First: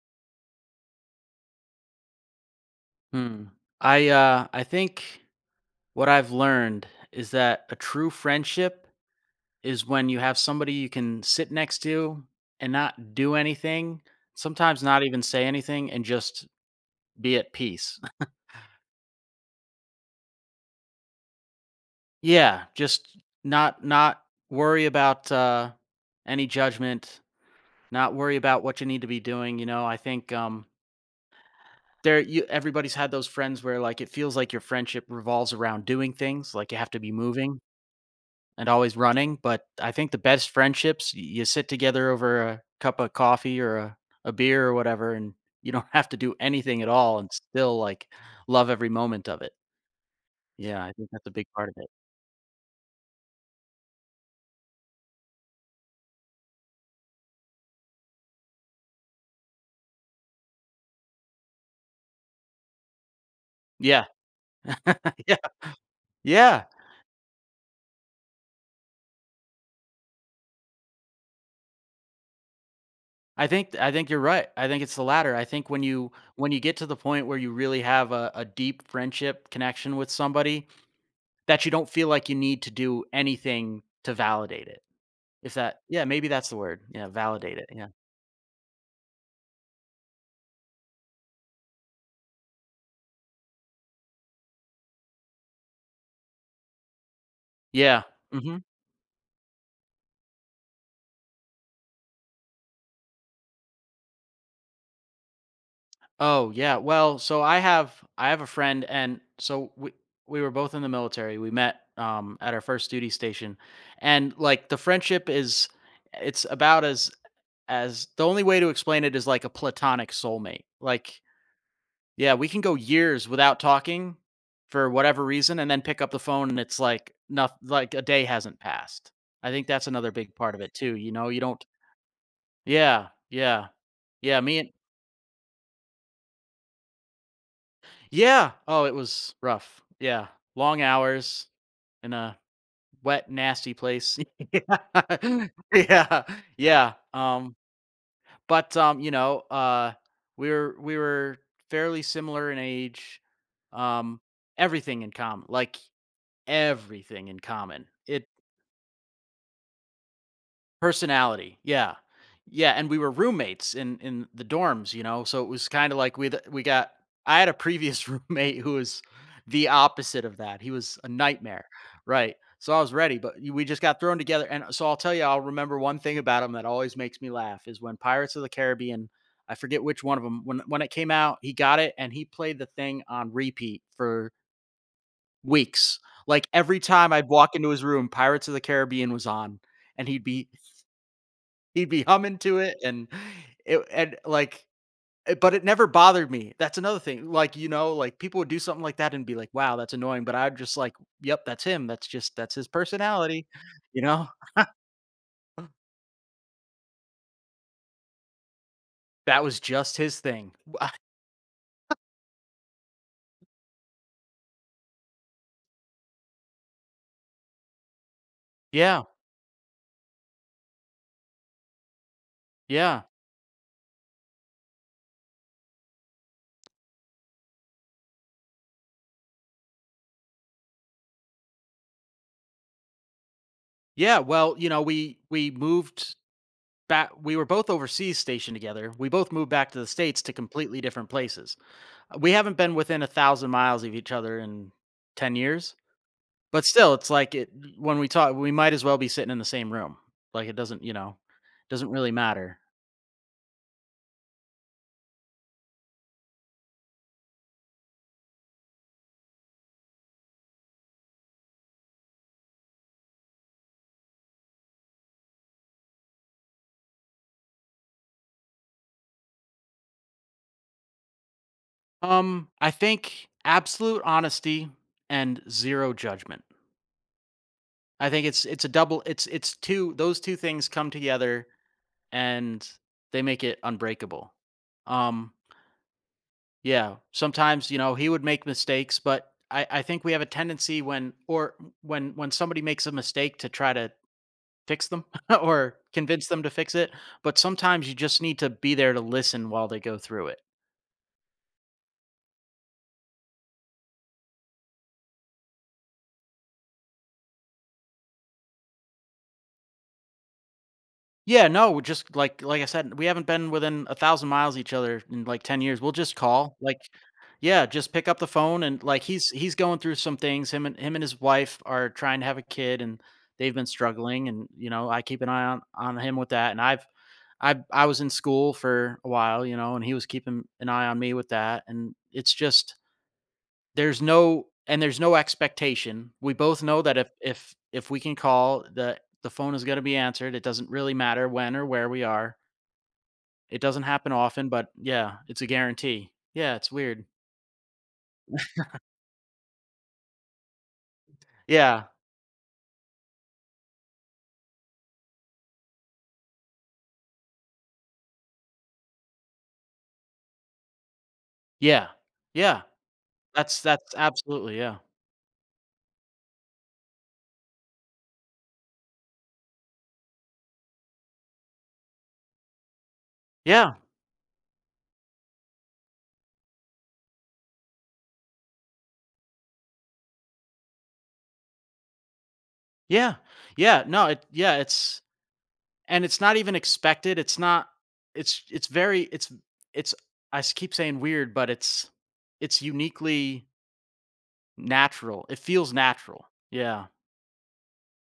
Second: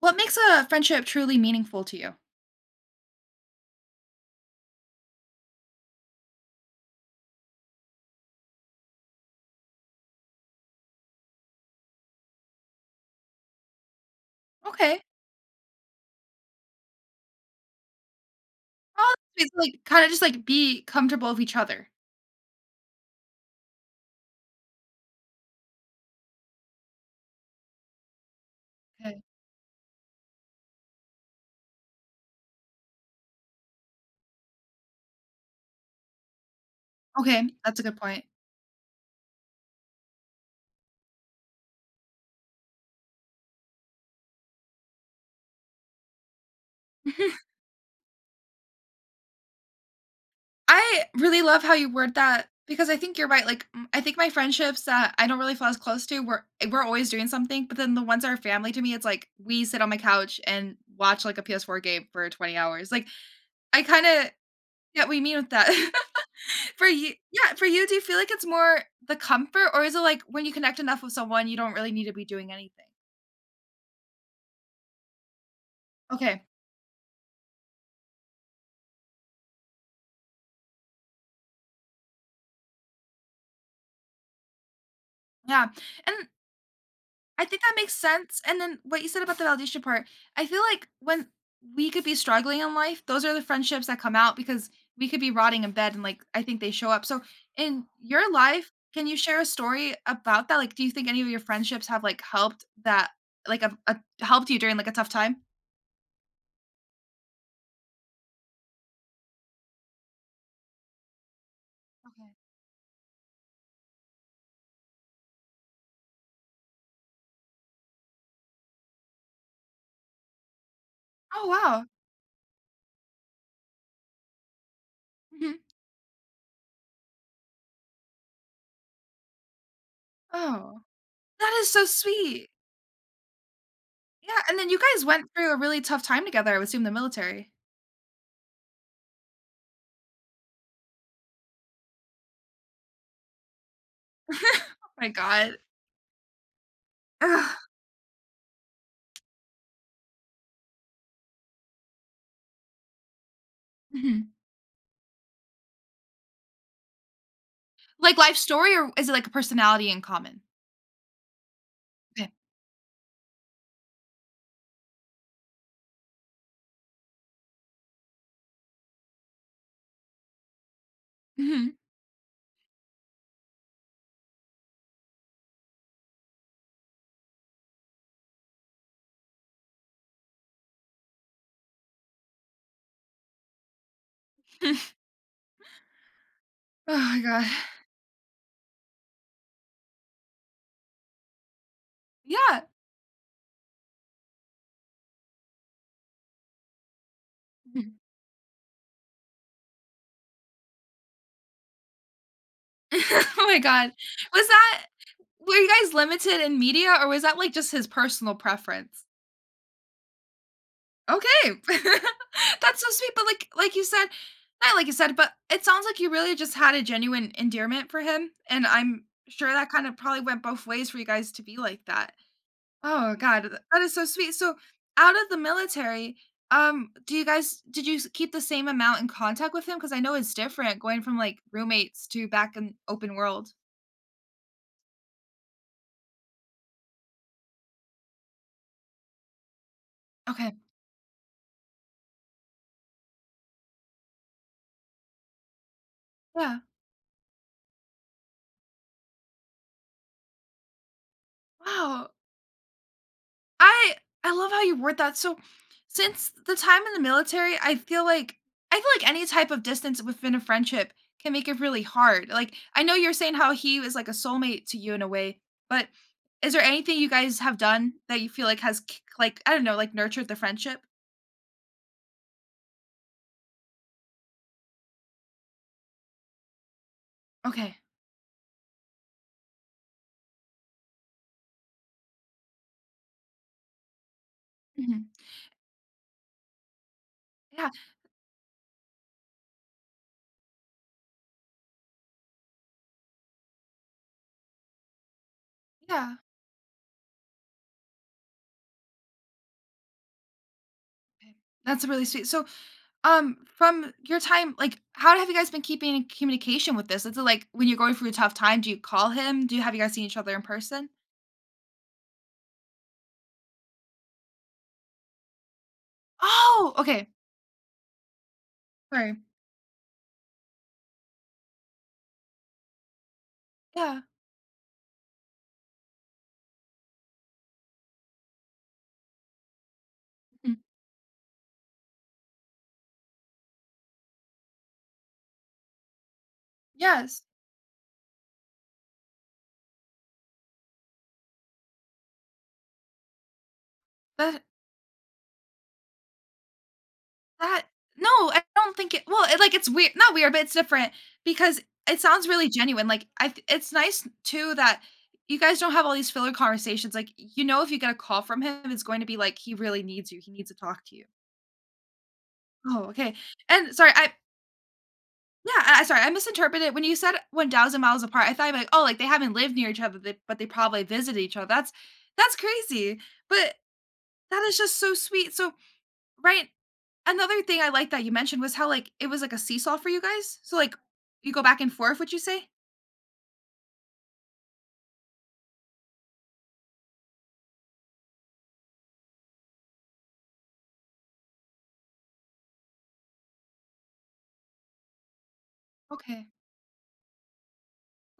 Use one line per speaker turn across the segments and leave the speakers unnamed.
What makes a friendship truly meaningful to you?
Hmm. I think what I've learned is that a true friendship is when you have somebody you can sit next to and not do anything, sometimes
Okay.
not even say anything and just be at peace.
Oh, it's like kinda just, like, be comfortable with each other.
Yeah, just not worry about any judgment, not worry about what you need to be
Okay.
doing. I think there you everybody's had those friends where like it feels like your friendship revolves around doing things, like you have to be
Okay,
moving
that's a good point.
and always running, but I think the best friendships, you sit together over a cup of coffee or a beer or whatever, and you don't have to do anything at all and still like love every moment of it. Yeah, I
I
think that's a
really
big
love
part of
how
it.
you word that because I think you're right, like, I think my friendships that I don't really feel as close to, we're always doing something, but then the ones that are family to me, it's like we sit on my couch and watch, like, a PS4 game for 20 hours. Like, I
Yeah.
kinda. Yeah, we mean
Yeah.
with that.
Yeah.
For you yeah, for you, do you feel like it's more the comfort, or is it like when you connect enough with someone, you don't really need to be doing anything?
I think you're right. I think it's the latter. I think when you
Okay,
when you get to the point where you really have a deep friendship connection with somebody that you don't feel like you need to do anything to validate it. If
yeah,
that Yeah,
and
maybe that's the word. Yeah,
I
validate
think
it.
that
Yeah.
makes sense, and then what you said about the validation part, I feel like when we could be struggling in life, those are the friendships that come out because we could be rotting in bed and, like, I think they show up. So in
Yeah.
your
Mm-hmm.
life, can you share a story about that? Like, do you think any of your friendships have, like, helped that, like, a helped you during, like, a tough time?
Oh yeah. Well, so I have a friend and so we were both in the military. We met
Okay.
at our first duty station, and like the friendship is it's about as the only way to explain it is like a platonic soulmate. Like
Oh, wow.
yeah, we can go years without talking for whatever
Mhm.
reason and then pick up the phone and it's like nothing, like a day hasn't passed. I think that's another big part of it
Oh,
too, you know. You
that
don't
is so sweet.
Yeah, yeah. Yeah,
Yeah, and
me and
then you guys went through a really tough time together, I would assume the military.
Yeah. Oh, it was rough. Yeah. Long hours in a wet, nasty place.
Oh my
Yeah.
god.
Yeah. Yeah.
Ugh.
But we were fairly similar in age. Um,
Mhm.
Everything in common, like everything in common.
Like,
It
life story, or is it, like, a personality in common?
Personality, yeah.
Okay.
Yeah, and we were roommates in the dorms, so it was kinda like we got I had a previous roommate who was the opposite of that. He was a nightmare,
Mhm.
right, so I was ready, but we just got thrown together, and so I'll tell you, I'll remember one thing about him that always makes me laugh is when Pirates of the Caribbean, I forget which one of them, when it came out, he got it and he played the thing on repeat for weeks. Like, every
Oh
time
my
I'd
god.
walk into his room, Pirates of the Caribbean was on, and he'd be humming to
Yeah.
it and like but it never bothered me. That's another thing. Like,
Mhm.
like people would do something like that and be like, "Wow, that's annoying," but I'm just like, "Yep, that's him. That's his
Oh
personality."
my god.
You know?
Was that, were you guys limited in media, or was that, like, just his personal preference?
That was just his thing. Wha
Okay. That's so sweet, but like you said, not like you said, but it sounds like you really just had a genuine endearment for him, and
Yeah,
I'm sure that kind of probably went both ways for you guys to be like that.
yeah.
Oh god, that is so sweet. So, out of the military, do you guys, did you keep the same amount in contact with him? Because I know it's different going from like roommates to back in open world.
Yeah, well, we moved back we were both overseas stationed together. We both moved back to the States to
Okay.
completely different places. We haven't been within 1,000 miles of each other in 10 years.
Yeah.
But still, it's like it when we talk, we might as well be sitting in the same room. Like it doesn't, doesn't
Wow.
really matter.
I I love how you word that. So, since the time in the military, I feel like any type of distance within a friendship can make it really hard. Like, I know you're saying how he is like a soulmate to you in a way, but is there anything you guys have done that you feel like has like, I don't know, like nurtured the friendship?
I think absolute honesty and zero judgment.
Okay.
I think it's a double. It's two. Those two things come together and they make it unbreakable.
Mhm.
Um, yeah. Sometimes
Yeah.
he would make mistakes, but I think we have a tendency when or when somebody makes a mistake to try to fix them or
Yeah.
convince them to fix it, but sometimes you just need to be there to listen while they go through it.
Okay. That's really sweet. So, from your time, like, how have you guys been keeping in communication with this? Is it like when you're going through a tough time, do you call him? Do you, have you guys seen each other in person?
Yeah, no, we're just like I said, we haven't been within 1,000 miles of each other in like 10 years. We'll just call.
Oh,
Like,
okay.
yeah, just pick up the phone and like
Sorry.
he's going through some things. Him and his wife are trying to have a kid and they've been
Yeah.
struggling and I keep an eye on him with that. And I was in school for a while, and he was keeping
Mm.
an eye on me with that. And it's just, there's no expectation. We both know that if
Yes.
if if we can call, the phone is gonna be answered. It doesn't really matter when or where we are. It doesn't happen
That
often, but yeah, it's a guarantee. Yeah, it's weird.
that no, I don't think it, well, it, like, it's weird, not weird, but it's different because
Yeah.
it sounds really genuine, like, I th it's nice too that you guys don't have all these filler conversations, like, you know if you get a call from him, it's going to be like, he really needs you, he needs to talk to you.
Yeah. Yeah.
Oh, okay.
That's
And sorry,
that's
I
absolutely, yeah.
yeah, I sorry, I misinterpreted when you said 1,000 miles apart, I thought you meant, oh, like, they haven't lived near each other, they but they probably visit each other, that's crazy, but
Yeah,
that is just so sweet, so. Right. Another thing I like that you mentioned was how, like, it was like a seesaw for you guys? So, like, you go back and forth, would you say?
yeah, yeah, no, it yeah, it's not even expected, it's not, it's very, it's I s keep saying weird, but it's uniquely natural. It feels natural.
Okay.
Yeah.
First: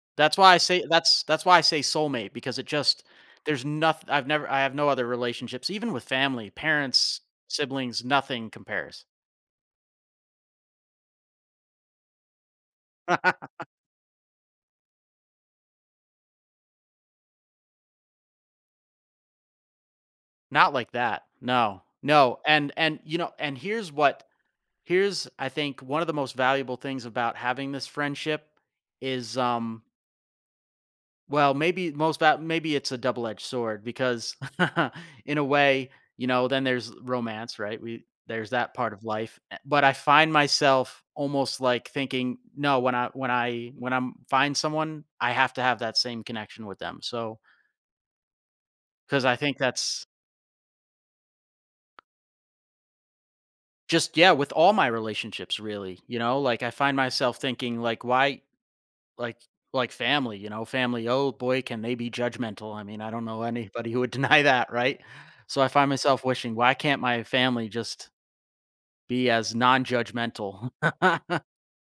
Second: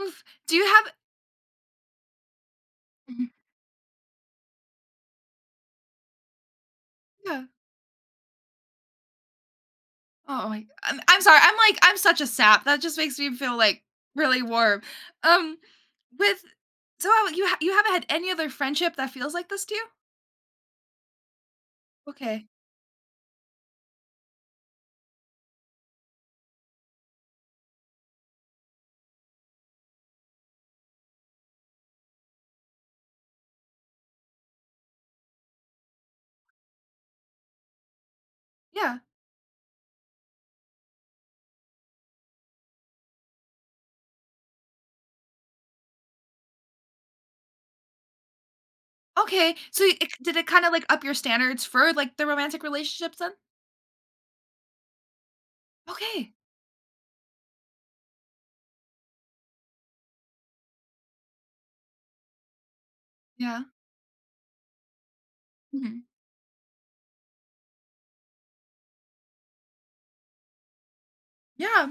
Oof. Do you have.
That's why I say soulmate because it just
Mhm.
there's nothing. I have no other relationships, even with family, parents,
Yeah.
siblings, nothing compares.
Oh, my, I'm sorry. I'm like, I'm such a sap. That just makes me feel, like, really warm. Um, with so how you ha you haven't had any other friendship that feels like this to you?
Not like that. No. No,
Okay.
and here's what here's I think one of the most valuable things about having this friendship is Well, maybe most va maybe it's a double-edged sword because in a way, then there's romance, right? We There's that part
Yeah.
of life, but I find myself almost, like, thinking, "No, when I'm find someone, I have to have that same connection with them." So, because I
Okay.
think
So
that's
it did, it kinda, like, up your standards for, like, the romantic relationships then?
just yeah, with all my relationships, really, you
Okay.
know? Like, I find myself thinking, like, "Why." Like like family, oh boy, can they be judgmental. I mean, I don't know
Yeah.
anybody who would deny that, right? So I find
Mhm.
myself wishing, why can't my family just be as non-judgmental?
Yeah.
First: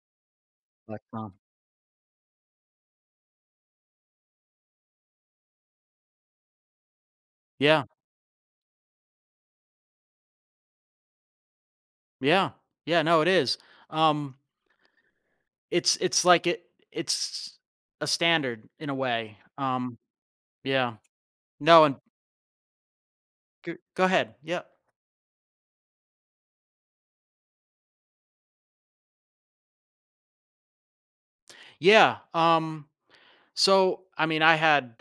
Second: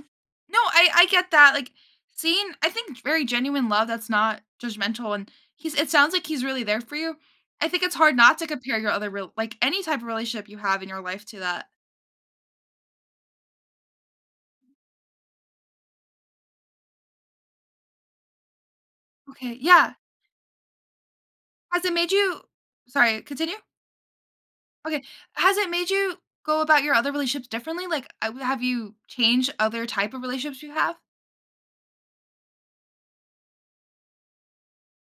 No,
Like,
I get that, like, seeing I think very genuine love that's not judgmental, and he's, it sounds like he's really there for you. I
yeah,
think it's hard not to compare your other, real like, any type of relationship you have in your life to that.
yeah, yeah. No, it is. Um, it's like it's a standard in a way.
Okay, yeah.
Yeah. No,
Has it
and
made you, sorry, continue?
go ahead. Yeah,
Okay. Has it made you go about your other relationships differently? Like, I w have you changed other type of relationships you have?
yeah. So I mean, I had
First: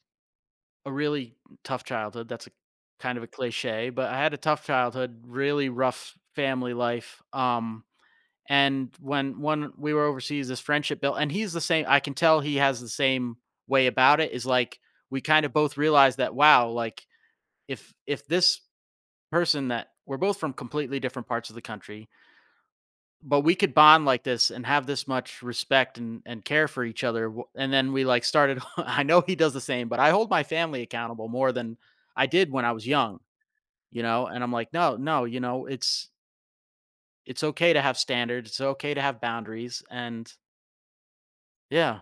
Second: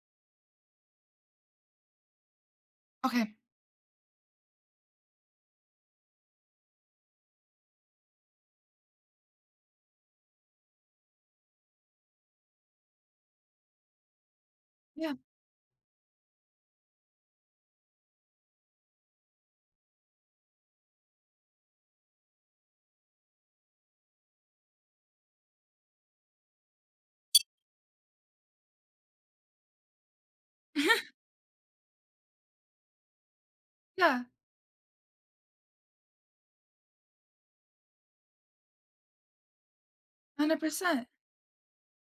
a really tough childhood. That's a kind of a
Okay.
cliche, but I had a tough childhood, really rough family life. And when we were overseas, this friendship built and he's the same I can tell he has the same way about it, is, like,
Yeah.
we kind of both realized that, wow, like, if this person that we're both from completely different parts of the country but we could bond like this and have this much respect and care for each other, and then we like started. I know he does the same but I hold my family accountable more than I did when I was young,
Yeah,
and I'm like, no, no, it's okay to have standards. It's okay to have boundaries. And
100%.
yeah,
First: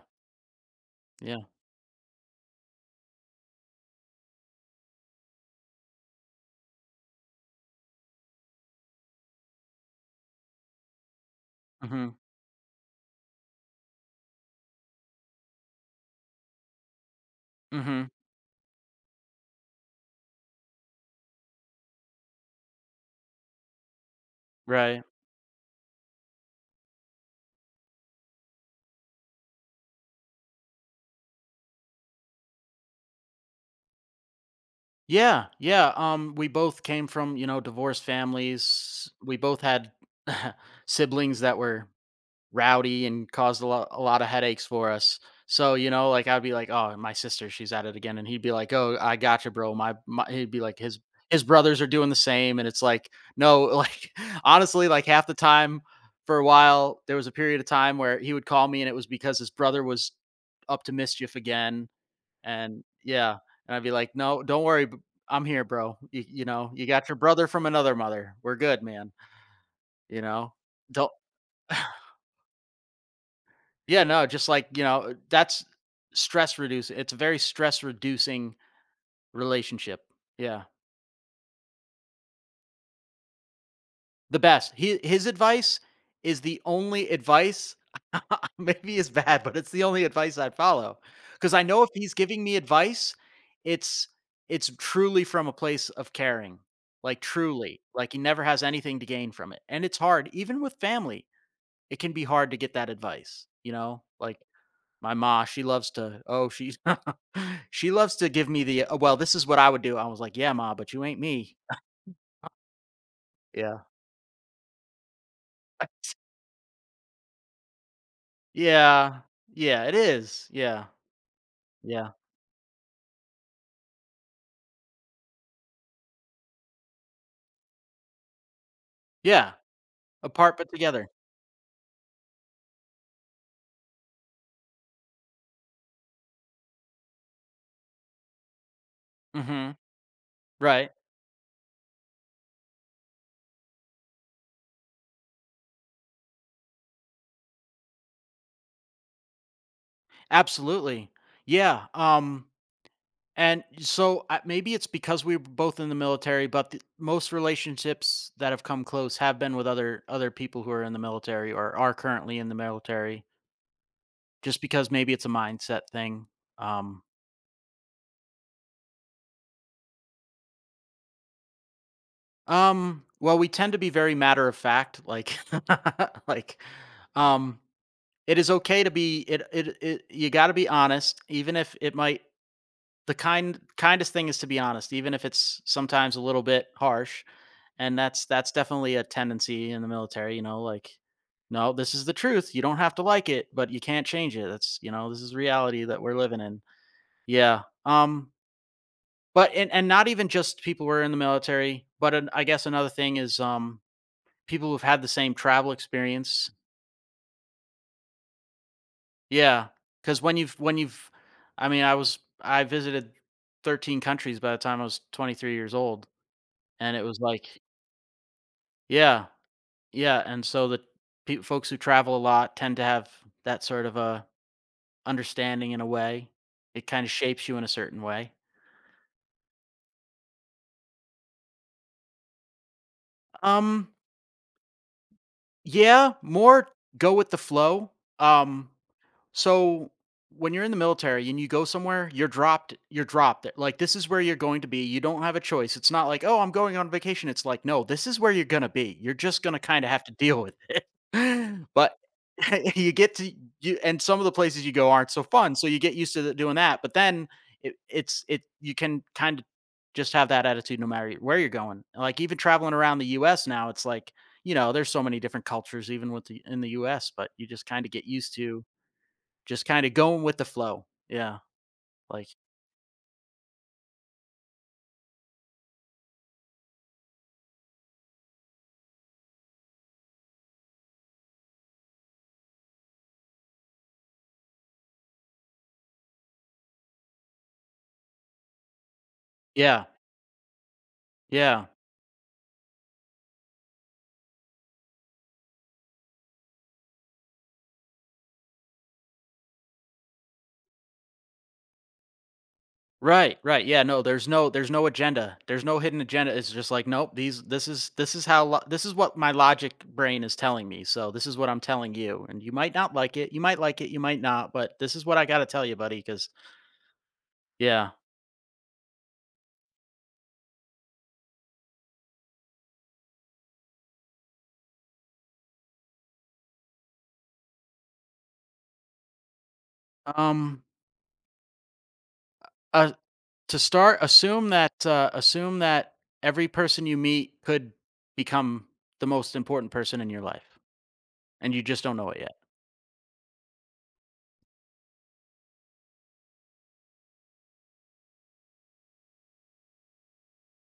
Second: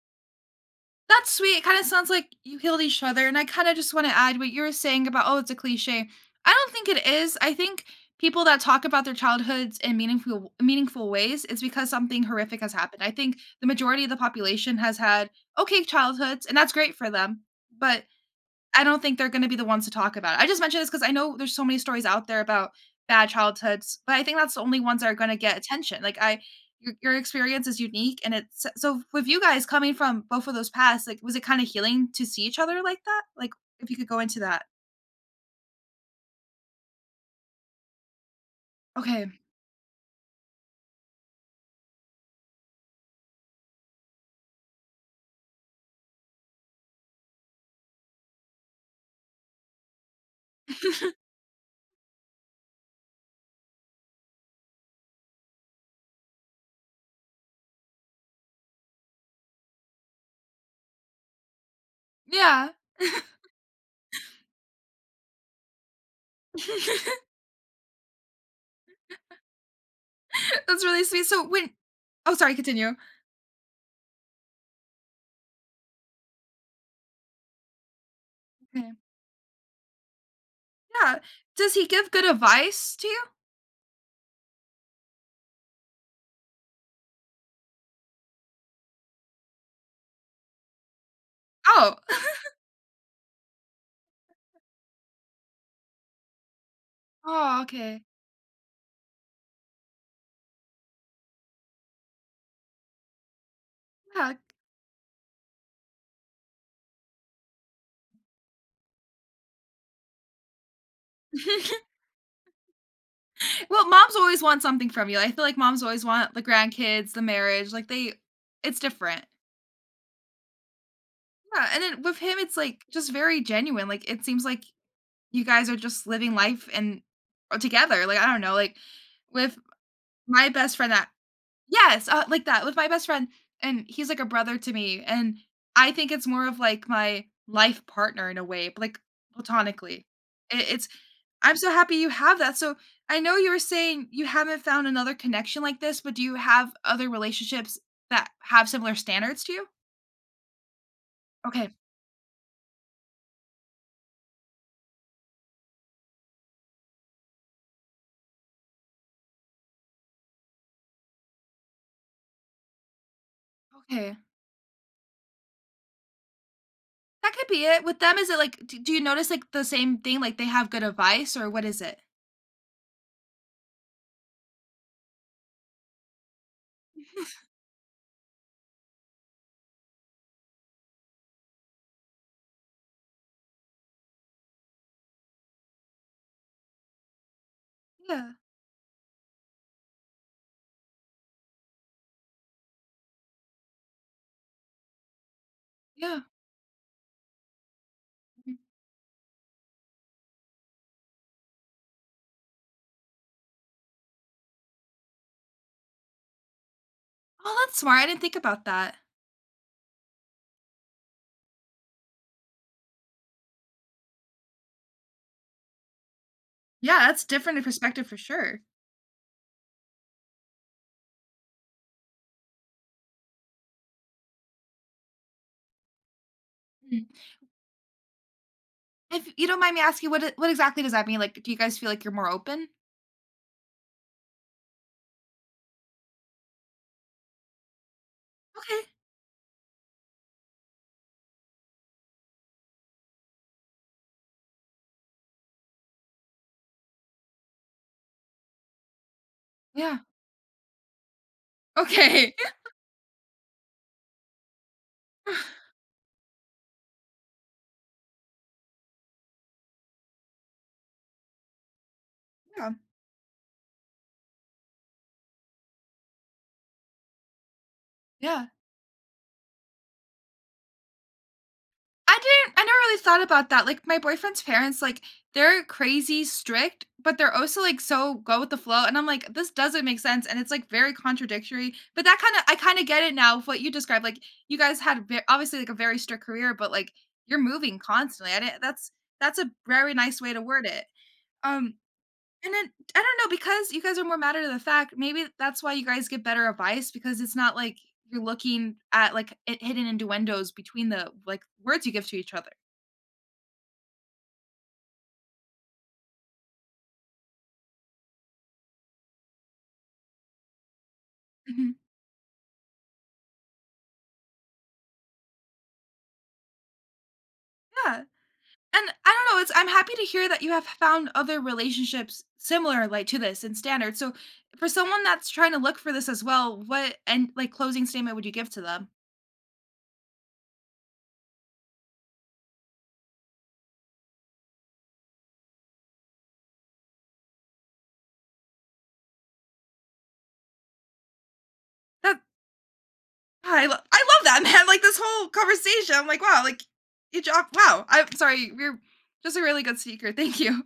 That's
yeah.
sweet. It kind of sounds like you healed each other. And I kind of just want to add what you were saying about, oh, it's a cliche. I don't think it is. I think people that talk about their childhoods in meaningful ways is because
Mhm.
something horrific has happened. I think the majority of the population has had okay childhoods, and that's great for them. But
Mhm.
I don't think they're gonna be the ones to talk about it. I just mentioned this because I know there's so many stories out there about bad childhoods, but I think that's the only ones
Right,
that are gonna get attention. Like, I, your experience is unique, and it's so with you guys coming from both of those paths, like, was it kinda healing to see each other like that? Like, if you could go into that.
yeah, yeah. We both came from, divorced families.
Okay.
We both had siblings that were rowdy and caused a lot of headaches for us. So, like I'd be like, "Oh, my sister, she's at it again," and he'd be like, "Oh, I gotcha, bro." My He'd be like, his his brothers are doing the same, and it's like, no, like honestly, like half the time for a while, there was a period of time where he would call me, and it was because his brother was up to mischief again,
Yeah.
and yeah, and I'd be like, "No, don't worry, I'm here, bro. You, you got your brother from another mother. We're good, man. You know,
That's really
don't."
sweet. So when. Oh, sorry, continue.
Yeah, no, just like, that's stress reducing. It's a very stress reducing
Okay.
relationship. Yeah.
Yeah. Does he give good advice to you?
The best. His advice is the only advice. Maybe it's bad, but it's the only advice I'd follow. Cause I know if
Oh.
he's giving me advice, it's, it's truly from a place of caring, like
Oh,
truly,
okay.
like he never has anything to gain from it. And it's hard, even with family, it can be hard to get that advice,
Yeah.
like my ma, she loves to, oh, she's she loves to give me the, "Oh, well, this is what I would do." I was like, "Yeah, ma, but you ain't me." Yeah.
Well, moms always want something from you. I feel like moms always want the grandkids, the marriage, like they, it's
Yeah.
different.
Yeah, it is. Yeah.
Yeah, and then
Yeah.
with him it's like just very genuine. Like it seems like you guys are just living life and together. Like I don't know, like
Yeah.
with my
Apart but
best friend
together.
that. Yes, like that with my best friend, and he's like a brother to me, and I think it's more of like my life partner in a way, but like
Mhm.
platonically. It, it's
Right.
I'm so happy you have that. So I know you were saying you haven't found another connection like this, but do you have other relationships that have similar standards to you?
Absolutely.
Okay,
Yeah, and so, I maybe it's because we were both in the military, but the most relationships that have come close have been with other people who are in the military or are currently in the military,
okay,
just because maybe it's a mindset thing. Um
that could be it. With them, is it like, do you notice like the same thing? Like they have good advice, or what is it?
Well, we tend to be very matter of fact, like like um it is okay to be, it you got to be honest even if it might. The kindest thing is to be honest even if it's sometimes a little bit harsh, and that's
Yeah,
that's definitely a tendency in the military, like no, this is the truth. You don't have to like it, but you can't change it. This is reality that we're
yeah.
living in. Yeah.
Mhm.
But and not even just people who are in the military, but I guess another thing is people who've had the same travel experience.
Oh, that's smart. I didn't think about that.
Yeah. Because when you've I mean, I visited 13 countries by the time I was 23 years old, and
Yeah,
it was
that's
like,
different perspective for sure.
yeah, yeah, and so the pe folks who travel a lot tend to have that sort of a understanding in a way. It kinda
Mm.
shapes you in a certain way.
If you don't mind me asking, what exactly does that mean? Like, do you guys feel like you're more open?
Um, yeah, more go with the flow. Um
Okay.
So when you're in the military and you go somewhere, you're dropped. You're dropped there. Like this is where you're going to be. You don't have a choice. It's not like, oh, I'm going on vacation. It's like, no, this is where you're gonna be. You're just gonna kind of
Yeah.
have to deal with it. But
Okay.
you get to you, and some of the places you go aren't so fun. So you get used to doing that. But then it, it's it you can kind of just have that attitude no matter where you're going. Like even
Yeah.
traveling around the U.S. now, it's like there's so many different cultures even with the in the U.S. But you just kind of get used
Yeah.
to just kinda going with the flow. Yeah,
I
like.
didn't, I never really thought about that. Like my boyfriend's parents, like they're crazy strict, but they're also like so go with the flow. And I'm like, this doesn't make sense. And it's like very contradictory. But that kind of, I kind of get it now with what you described, like you guys had obviously like a very strict career, but like you're moving constantly. I didn't, that's a
Yeah,
very nice way to word it.
yeah.
Um, And then I don't know, because you guys are more matter of the fact, maybe that's why you guys get better advice because it's not like you're looking at like it hidden innuendos between the like words you give to each other.
Right, right, yeah, no, there's no agenda. There's no hidden agenda, it's just like, "Nope, these this is how lo this is what my logic brain is telling me, so this is what I'm
Mhm.
telling you, and you might not like it, you might like it, you might not, but this is what I gotta tell you, buddy." Because Yeah.
Yeah. And I don't know, it's, I'm happy to hear that you have found other relationships similar like to this in standards. So for someone that's trying to look for this as well, what and like closing statement would you give to them?
Um, uh, to start, assume that every person you meet could become the most important person in your life, and you just don't know it
That,
yet.
I love that. Man. Like this whole conversation. I'm like, wow, like you job, wow. I'm sorry, you're just a really good speaker. Thank you.